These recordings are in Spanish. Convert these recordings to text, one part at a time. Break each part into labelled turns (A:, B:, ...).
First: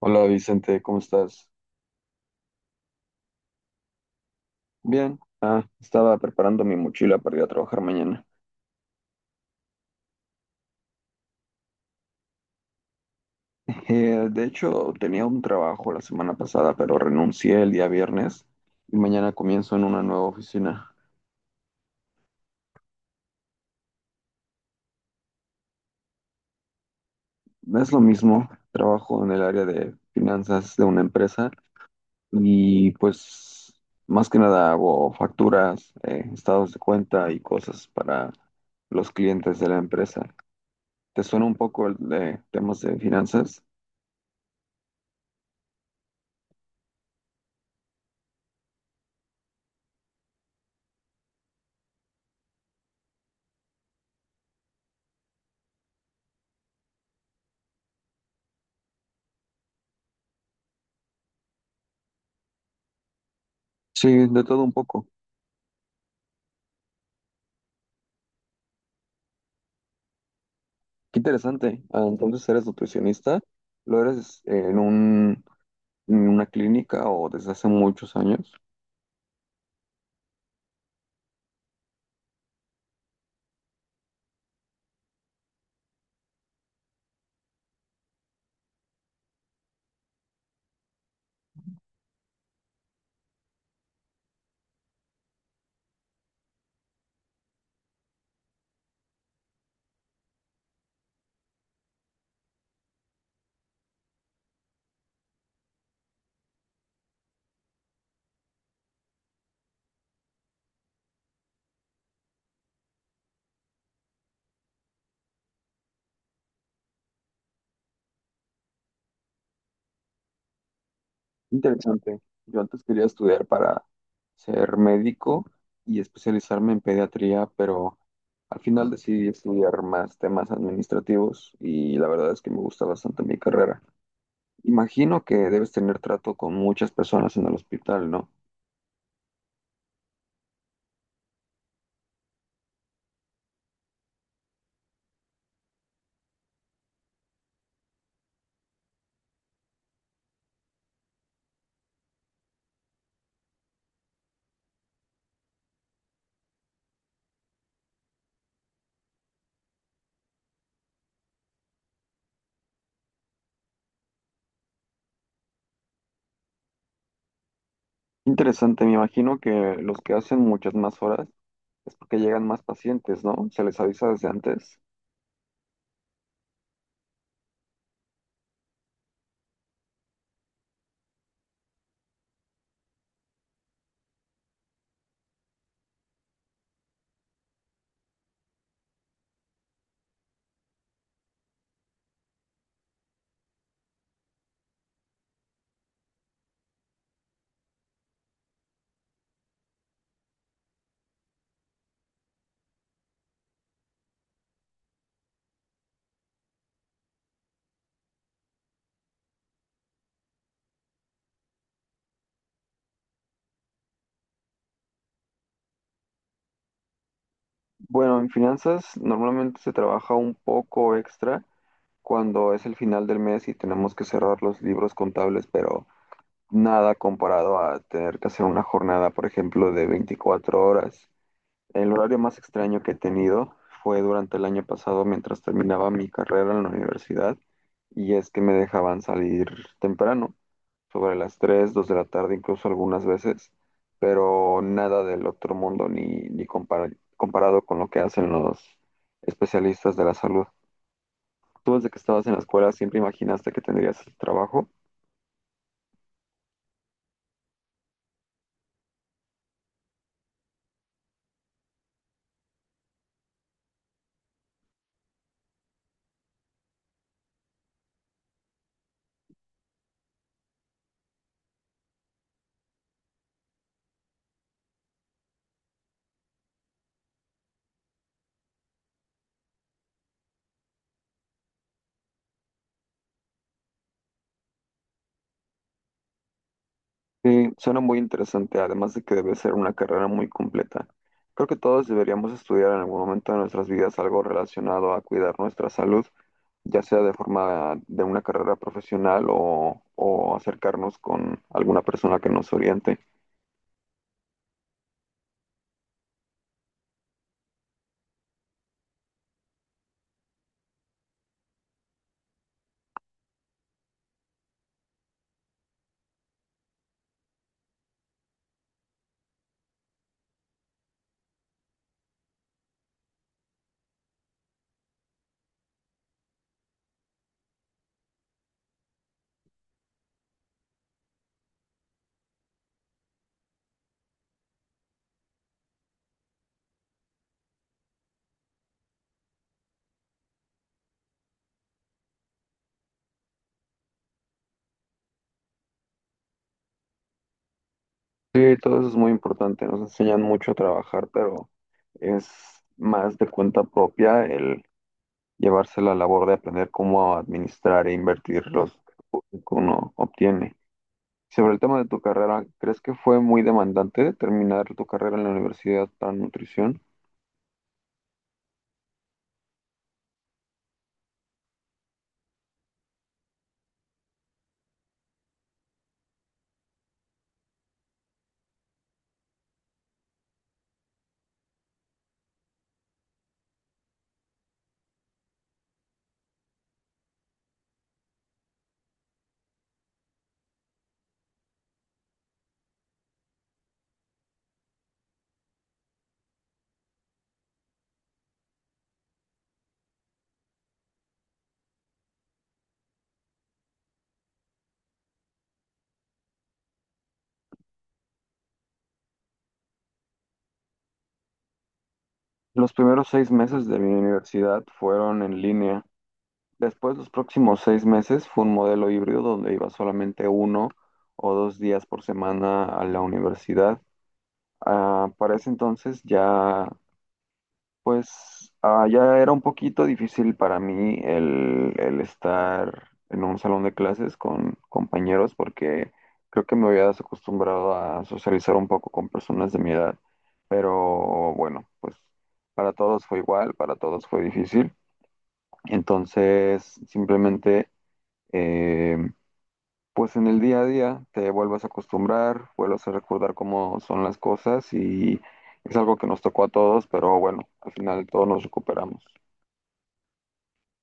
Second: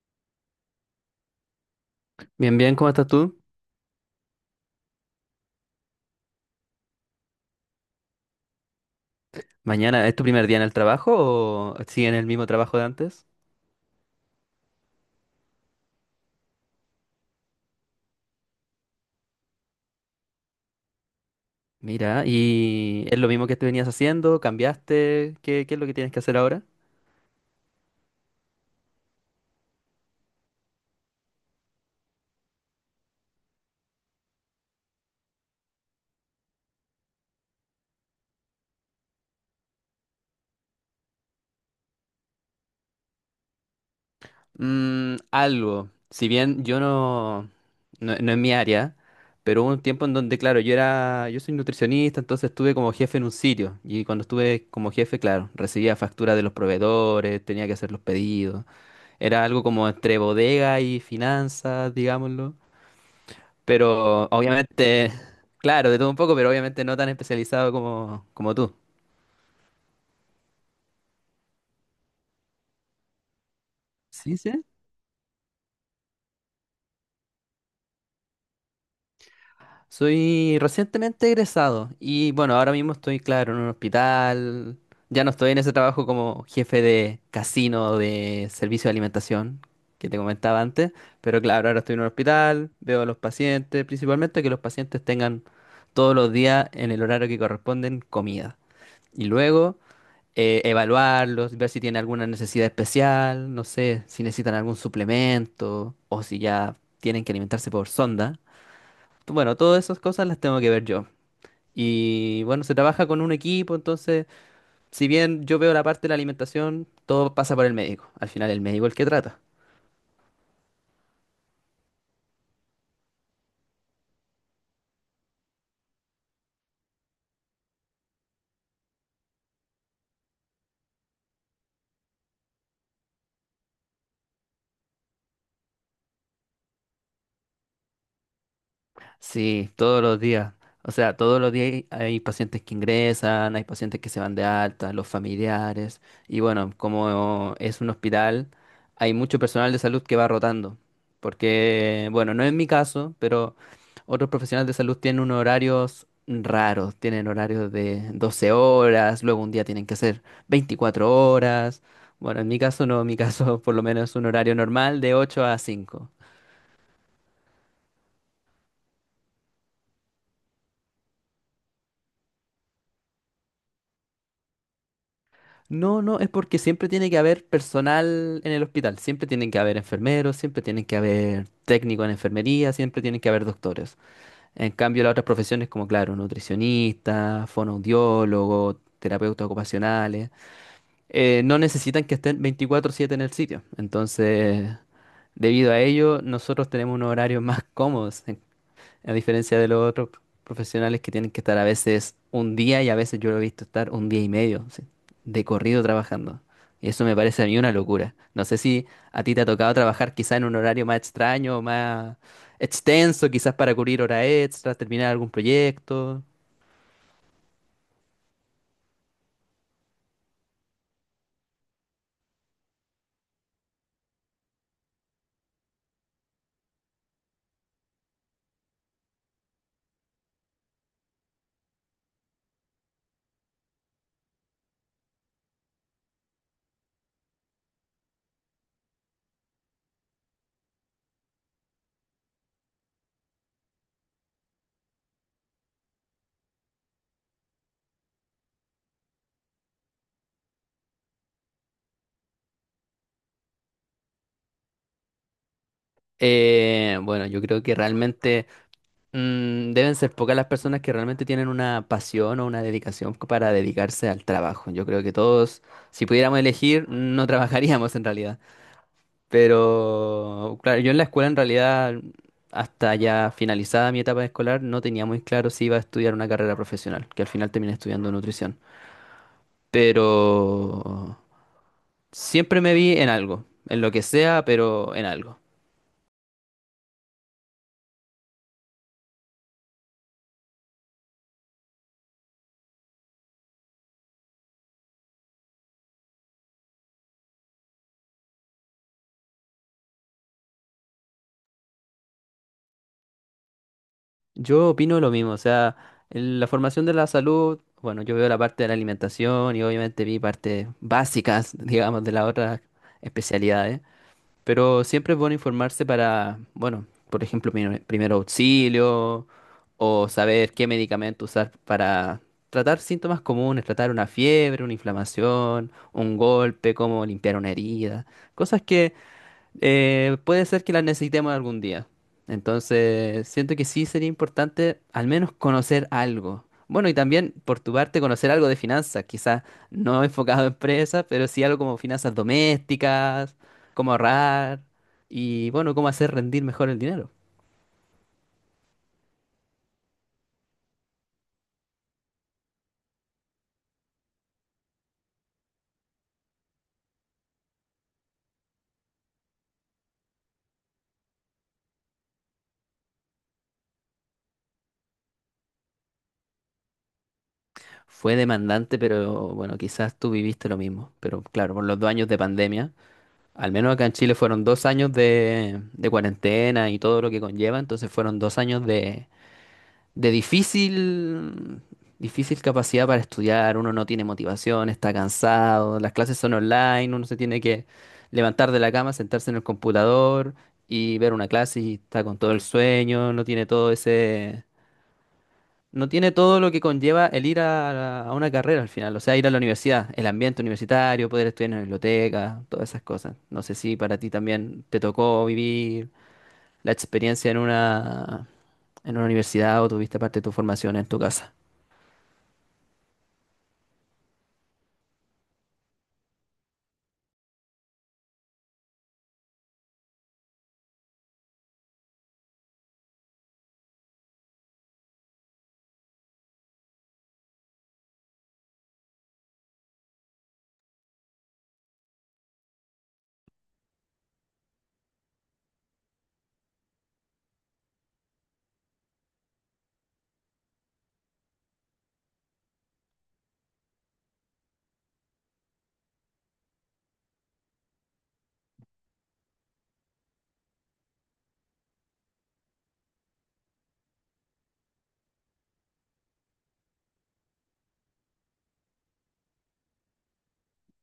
A: Hola Vicente, ¿cómo estás?
B: Bien, bien, ¿cómo estás tú?
A: Bien. Estaba preparando mi mochila para ir a trabajar mañana.
B: Mañana, ¿es tu primer día en el trabajo o siguen el mismo trabajo de antes?
A: De hecho, tenía un trabajo la semana pasada, pero renuncié el día viernes y mañana comienzo en una nueva oficina.
B: Mira, ¿y es lo mismo que te venías haciendo? ¿Cambiaste? ¿Qué es lo que tienes que hacer ahora?
A: Es lo mismo, trabajo en el área de finanzas de una empresa y pues más que nada hago facturas, estados de cuenta y cosas para los clientes de la empresa. ¿Te suena un poco el de temas de finanzas?
B: Mm, algo. Si bien yo no es mi área, pero hubo un tiempo en donde, claro, yo era, yo soy nutricionista, entonces estuve como jefe en un sitio. Y cuando estuve como jefe, claro, recibía facturas de los proveedores, tenía que hacer los pedidos. Era algo como entre bodega y finanzas, digámoslo.
A: Sí,
B: Pero
A: de todo un poco.
B: obviamente, claro, de todo un poco, pero obviamente no tan especializado como, como tú.
A: Qué interesante. Entonces eres nutricionista, lo
B: Sí,
A: eres
B: sí.
A: en en una clínica o desde hace muchos años.
B: Soy recientemente egresado y bueno, ahora mismo estoy, claro, en un hospital. Ya no estoy en ese trabajo como jefe de casino de servicio de alimentación que te comentaba antes, pero claro, ahora estoy en un hospital, veo a los pacientes, principalmente que los pacientes tengan todos los días en el horario que corresponden comida. Y luego evaluarlos, ver si tienen alguna necesidad especial, no sé, si necesitan algún suplemento o si ya tienen que alimentarse por sonda. Bueno, todas esas cosas las tengo que ver yo. Y bueno, se trabaja con un equipo, entonces, si bien yo veo la parte de la alimentación, todo pasa por el médico. Al final el médico es el que trata.
A: Interesante. Yo antes quería estudiar para ser médico y especializarme en pediatría, pero al final decidí estudiar más temas administrativos y la verdad es que me gusta bastante mi carrera. Imagino que debes tener trato con muchas personas en el hospital, ¿no?
B: Sí, todos los días. O sea, todos los días hay pacientes que ingresan, hay pacientes que se van de alta, los familiares. Y bueno, como es un hospital, hay mucho personal de salud que va rotando. Porque, bueno, no es mi caso, pero otros profesionales de salud tienen unos horarios raros. Tienen horarios de 12 horas, luego un día tienen que hacer 24 horas. Bueno, en mi caso no, en mi caso por lo menos es un horario normal de 8 a 5.
A: Interesante, me imagino que los que hacen muchas más horas es porque llegan más pacientes, ¿no? Se les avisa desde antes.
B: No, no, es porque siempre tiene que haber personal en el hospital, siempre tienen que haber enfermeros, siempre tienen que haber técnicos en enfermería, siempre tienen que haber doctores. En cambio, las otras profesiones como, claro, nutricionistas, fonoaudiólogos, terapeutas ocupacionales, no necesitan que estén 24/7 en el sitio. Entonces, debido a ello, nosotros tenemos unos horarios más cómodos. A diferencia de los otros profesionales que tienen que estar a veces un día y a veces yo lo he visto estar un día y medio, sí, de corrido trabajando. Y eso me parece a mí una locura. No sé si a ti te ha tocado trabajar quizá en un horario más extraño, más extenso, quizás para cubrir horas extras, terminar algún proyecto.
A: Bueno, en finanzas normalmente se trabaja un poco extra cuando es el final del mes y tenemos que cerrar los libros contables, pero nada comparado a tener que hacer una jornada, por ejemplo, de 24 horas. El horario más extraño que he tenido fue durante el año pasado mientras terminaba mi carrera en la universidad y es que me dejaban salir temprano, sobre las 3 2 de la tarde, incluso algunas veces, pero nada del otro mundo ni comparado con lo que hacen los especialistas de la salud. Tú desde que estabas en la escuela siempre imaginaste que tendrías este trabajo.
B: Bueno, yo creo que realmente deben ser pocas las personas que realmente tienen una pasión o una dedicación para dedicarse al trabajo. Yo creo que todos, si pudiéramos elegir, no trabajaríamos en realidad. Pero, claro, yo en la escuela en realidad, hasta ya finalizada mi etapa escolar, no tenía muy claro si iba a estudiar una carrera profesional, que al final terminé estudiando nutrición. Pero siempre me vi en algo, en lo que sea, pero en algo.
A: Sí, suena muy interesante, además de que debe ser una carrera muy completa. Creo que todos deberíamos estudiar en algún momento de nuestras vidas algo relacionado a cuidar nuestra salud, ya sea de forma de una carrera profesional o acercarnos con alguna persona que nos oriente.
B: Yo opino lo mismo, o sea, en la formación de la salud, bueno, yo veo la parte de la alimentación y obviamente vi partes básicas, digamos, de las otras especialidades. Pero siempre es bueno informarse para, bueno, por ejemplo, primer auxilio o saber qué medicamento usar para tratar síntomas comunes, tratar una fiebre, una inflamación, un golpe, cómo limpiar una herida. Cosas que puede ser que las necesitemos algún día. Entonces, siento que sí sería importante al menos conocer algo. Bueno, y también por tu parte conocer algo de finanzas, quizás no enfocado a empresas, pero sí algo como finanzas domésticas, cómo ahorrar y bueno, cómo hacer rendir mejor el dinero.
A: Sí, todo eso es muy importante. Nos enseñan mucho a trabajar, pero es más de cuenta propia el llevarse la labor de aprender cómo administrar e invertir los que uno obtiene. Sobre el tema de tu carrera, ¿crees que fue muy demandante terminar tu carrera en la universidad para nutrición?
B: Fue demandante, pero bueno, quizás tú viviste lo mismo. Pero claro, por los 2 años de pandemia, al menos acá en Chile fueron 2 años de cuarentena y todo lo que conlleva, entonces fueron 2 años de difícil, difícil capacidad para estudiar, uno no tiene motivación, está cansado, las clases son online, uno se tiene que levantar de la cama, sentarse en el computador y ver una clase y está con todo el sueño, no tiene todo ese, no tiene todo lo que conlleva el ir a una carrera al final, o sea, ir a la universidad, el ambiente universitario, poder estudiar en la biblioteca, todas esas cosas. No sé si para ti también te tocó vivir la experiencia en una universidad o tuviste parte de tu formación en tu casa.
A: Los primeros 6 meses de mi universidad fueron en línea. Después, los próximos 6 meses fue un modelo híbrido donde iba solamente uno o dos días por semana a la universidad. Para ese entonces ya, pues, ya era un poquito difícil para mí el estar en un salón de clases con compañeros porque creo que me había desacostumbrado a socializar un poco con personas de mi edad. Pero bueno, pues para todos fue igual, para todos fue difícil. Entonces, simplemente eh, pues en el día a día te vuelves a acostumbrar, vuelves a recordar cómo son las cosas y es algo que nos tocó a todos, pero bueno, al final todos nos recuperamos.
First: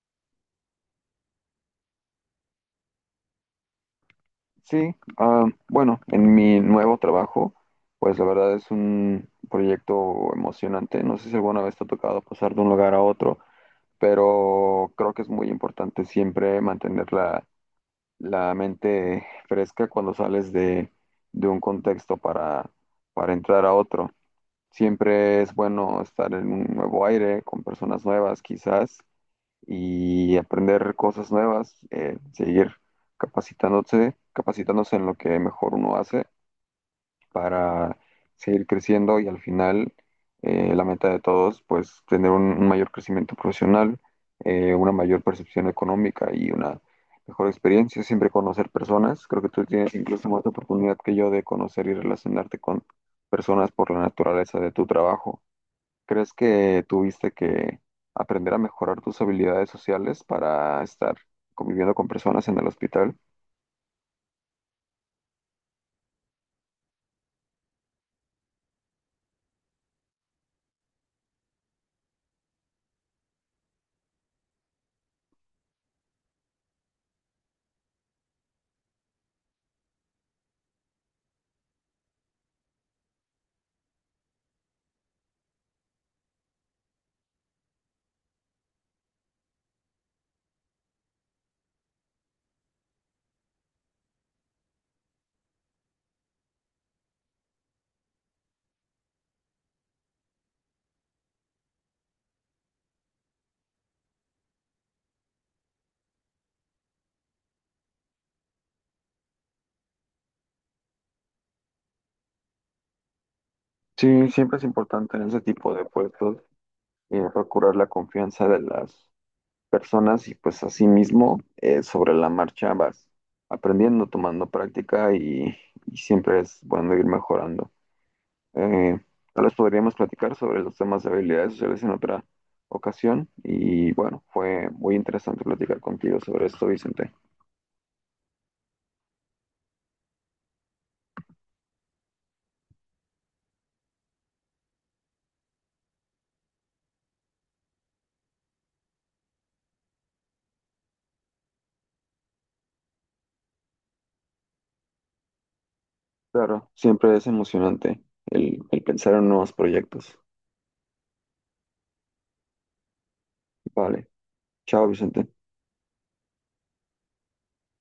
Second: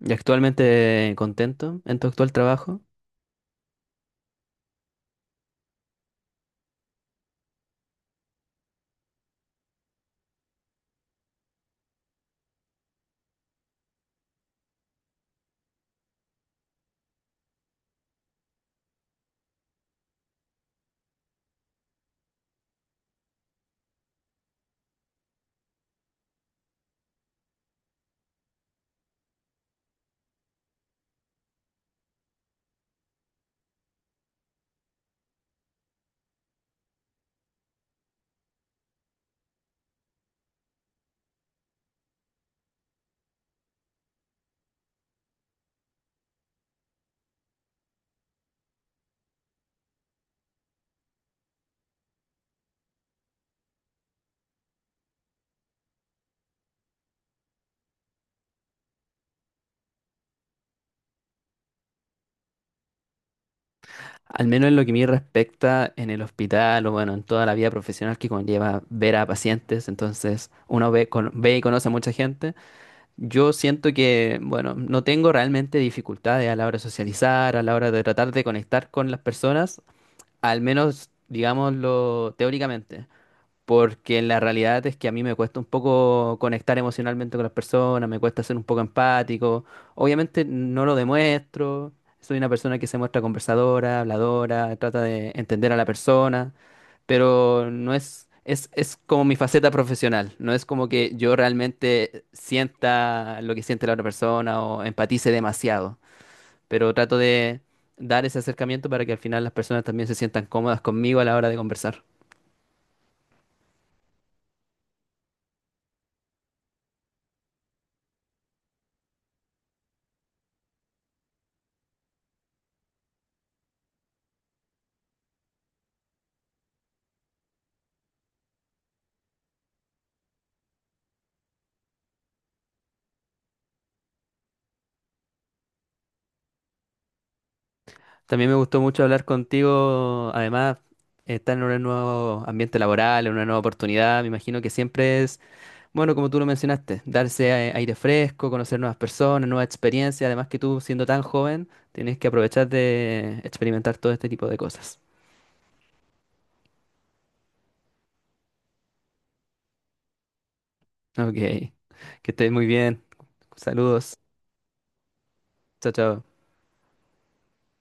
B: ¿Y actualmente contento en tu actual trabajo?
A: Sí, bueno, en mi nuevo trabajo, pues la verdad es un proyecto emocionante. No sé si alguna vez te ha tocado pasar de un lugar a otro, pero creo que es muy importante siempre mantener la mente fresca cuando sales de un contexto para entrar a otro. Siempre es bueno estar en un nuevo aire, con personas nuevas quizás, y aprender cosas nuevas, seguir capacitándose en lo que mejor uno hace para seguir creciendo y al final la meta de todos, pues tener un mayor crecimiento profesional, una mayor percepción económica y una mejor experiencia, siempre conocer personas. Creo que tú tienes incluso más oportunidad que yo de conocer y relacionarte con personas por la naturaleza de tu trabajo. ¿Crees que tuviste que aprender a mejorar tus habilidades sociales para estar conviviendo con personas en el hospital?
B: Al menos en lo que me respecta en el hospital o bueno, en toda la vida profesional que conlleva ver a pacientes, entonces uno ve y conoce a mucha gente. Yo siento que, bueno, no tengo realmente dificultades a la hora de socializar, a la hora de tratar de conectar con las personas, al menos, digámoslo, teóricamente. Porque la realidad es que a mí me cuesta un poco conectar emocionalmente con las personas, me cuesta ser un poco empático. Obviamente no lo demuestro, soy una persona que se muestra conversadora, habladora, trata de entender a la persona, pero no es como mi faceta profesional, no es como que yo realmente sienta lo que siente la otra persona o empatice demasiado, pero trato de dar ese acercamiento para que al final las personas también se sientan cómodas conmigo a la hora de conversar.
A: Sí, siempre es importante en ese tipo de puestos procurar la confianza de las personas y pues asimismo sobre la marcha vas aprendiendo, tomando práctica y siempre es bueno ir mejorando. Eh, Tal vez podríamos platicar sobre los temas de habilidades sociales en otra ocasión y bueno, fue muy interesante platicar contigo sobre esto, Vicente.
B: También me gustó mucho hablar contigo. Además, estar en un nuevo ambiente laboral, en una nueva oportunidad, me imagino que siempre es, bueno, como tú lo mencionaste, darse aire fresco, conocer nuevas personas, nuevas experiencias. Además que tú, siendo tan joven, tienes que aprovechar de experimentar todo este tipo de cosas.
A: Claro, siempre es emocionante el pensar en nuevos proyectos.
B: Ok, que estés muy bien.
A: Vale,
B: Saludos.
A: chao Vicente.
B: Chao, chao.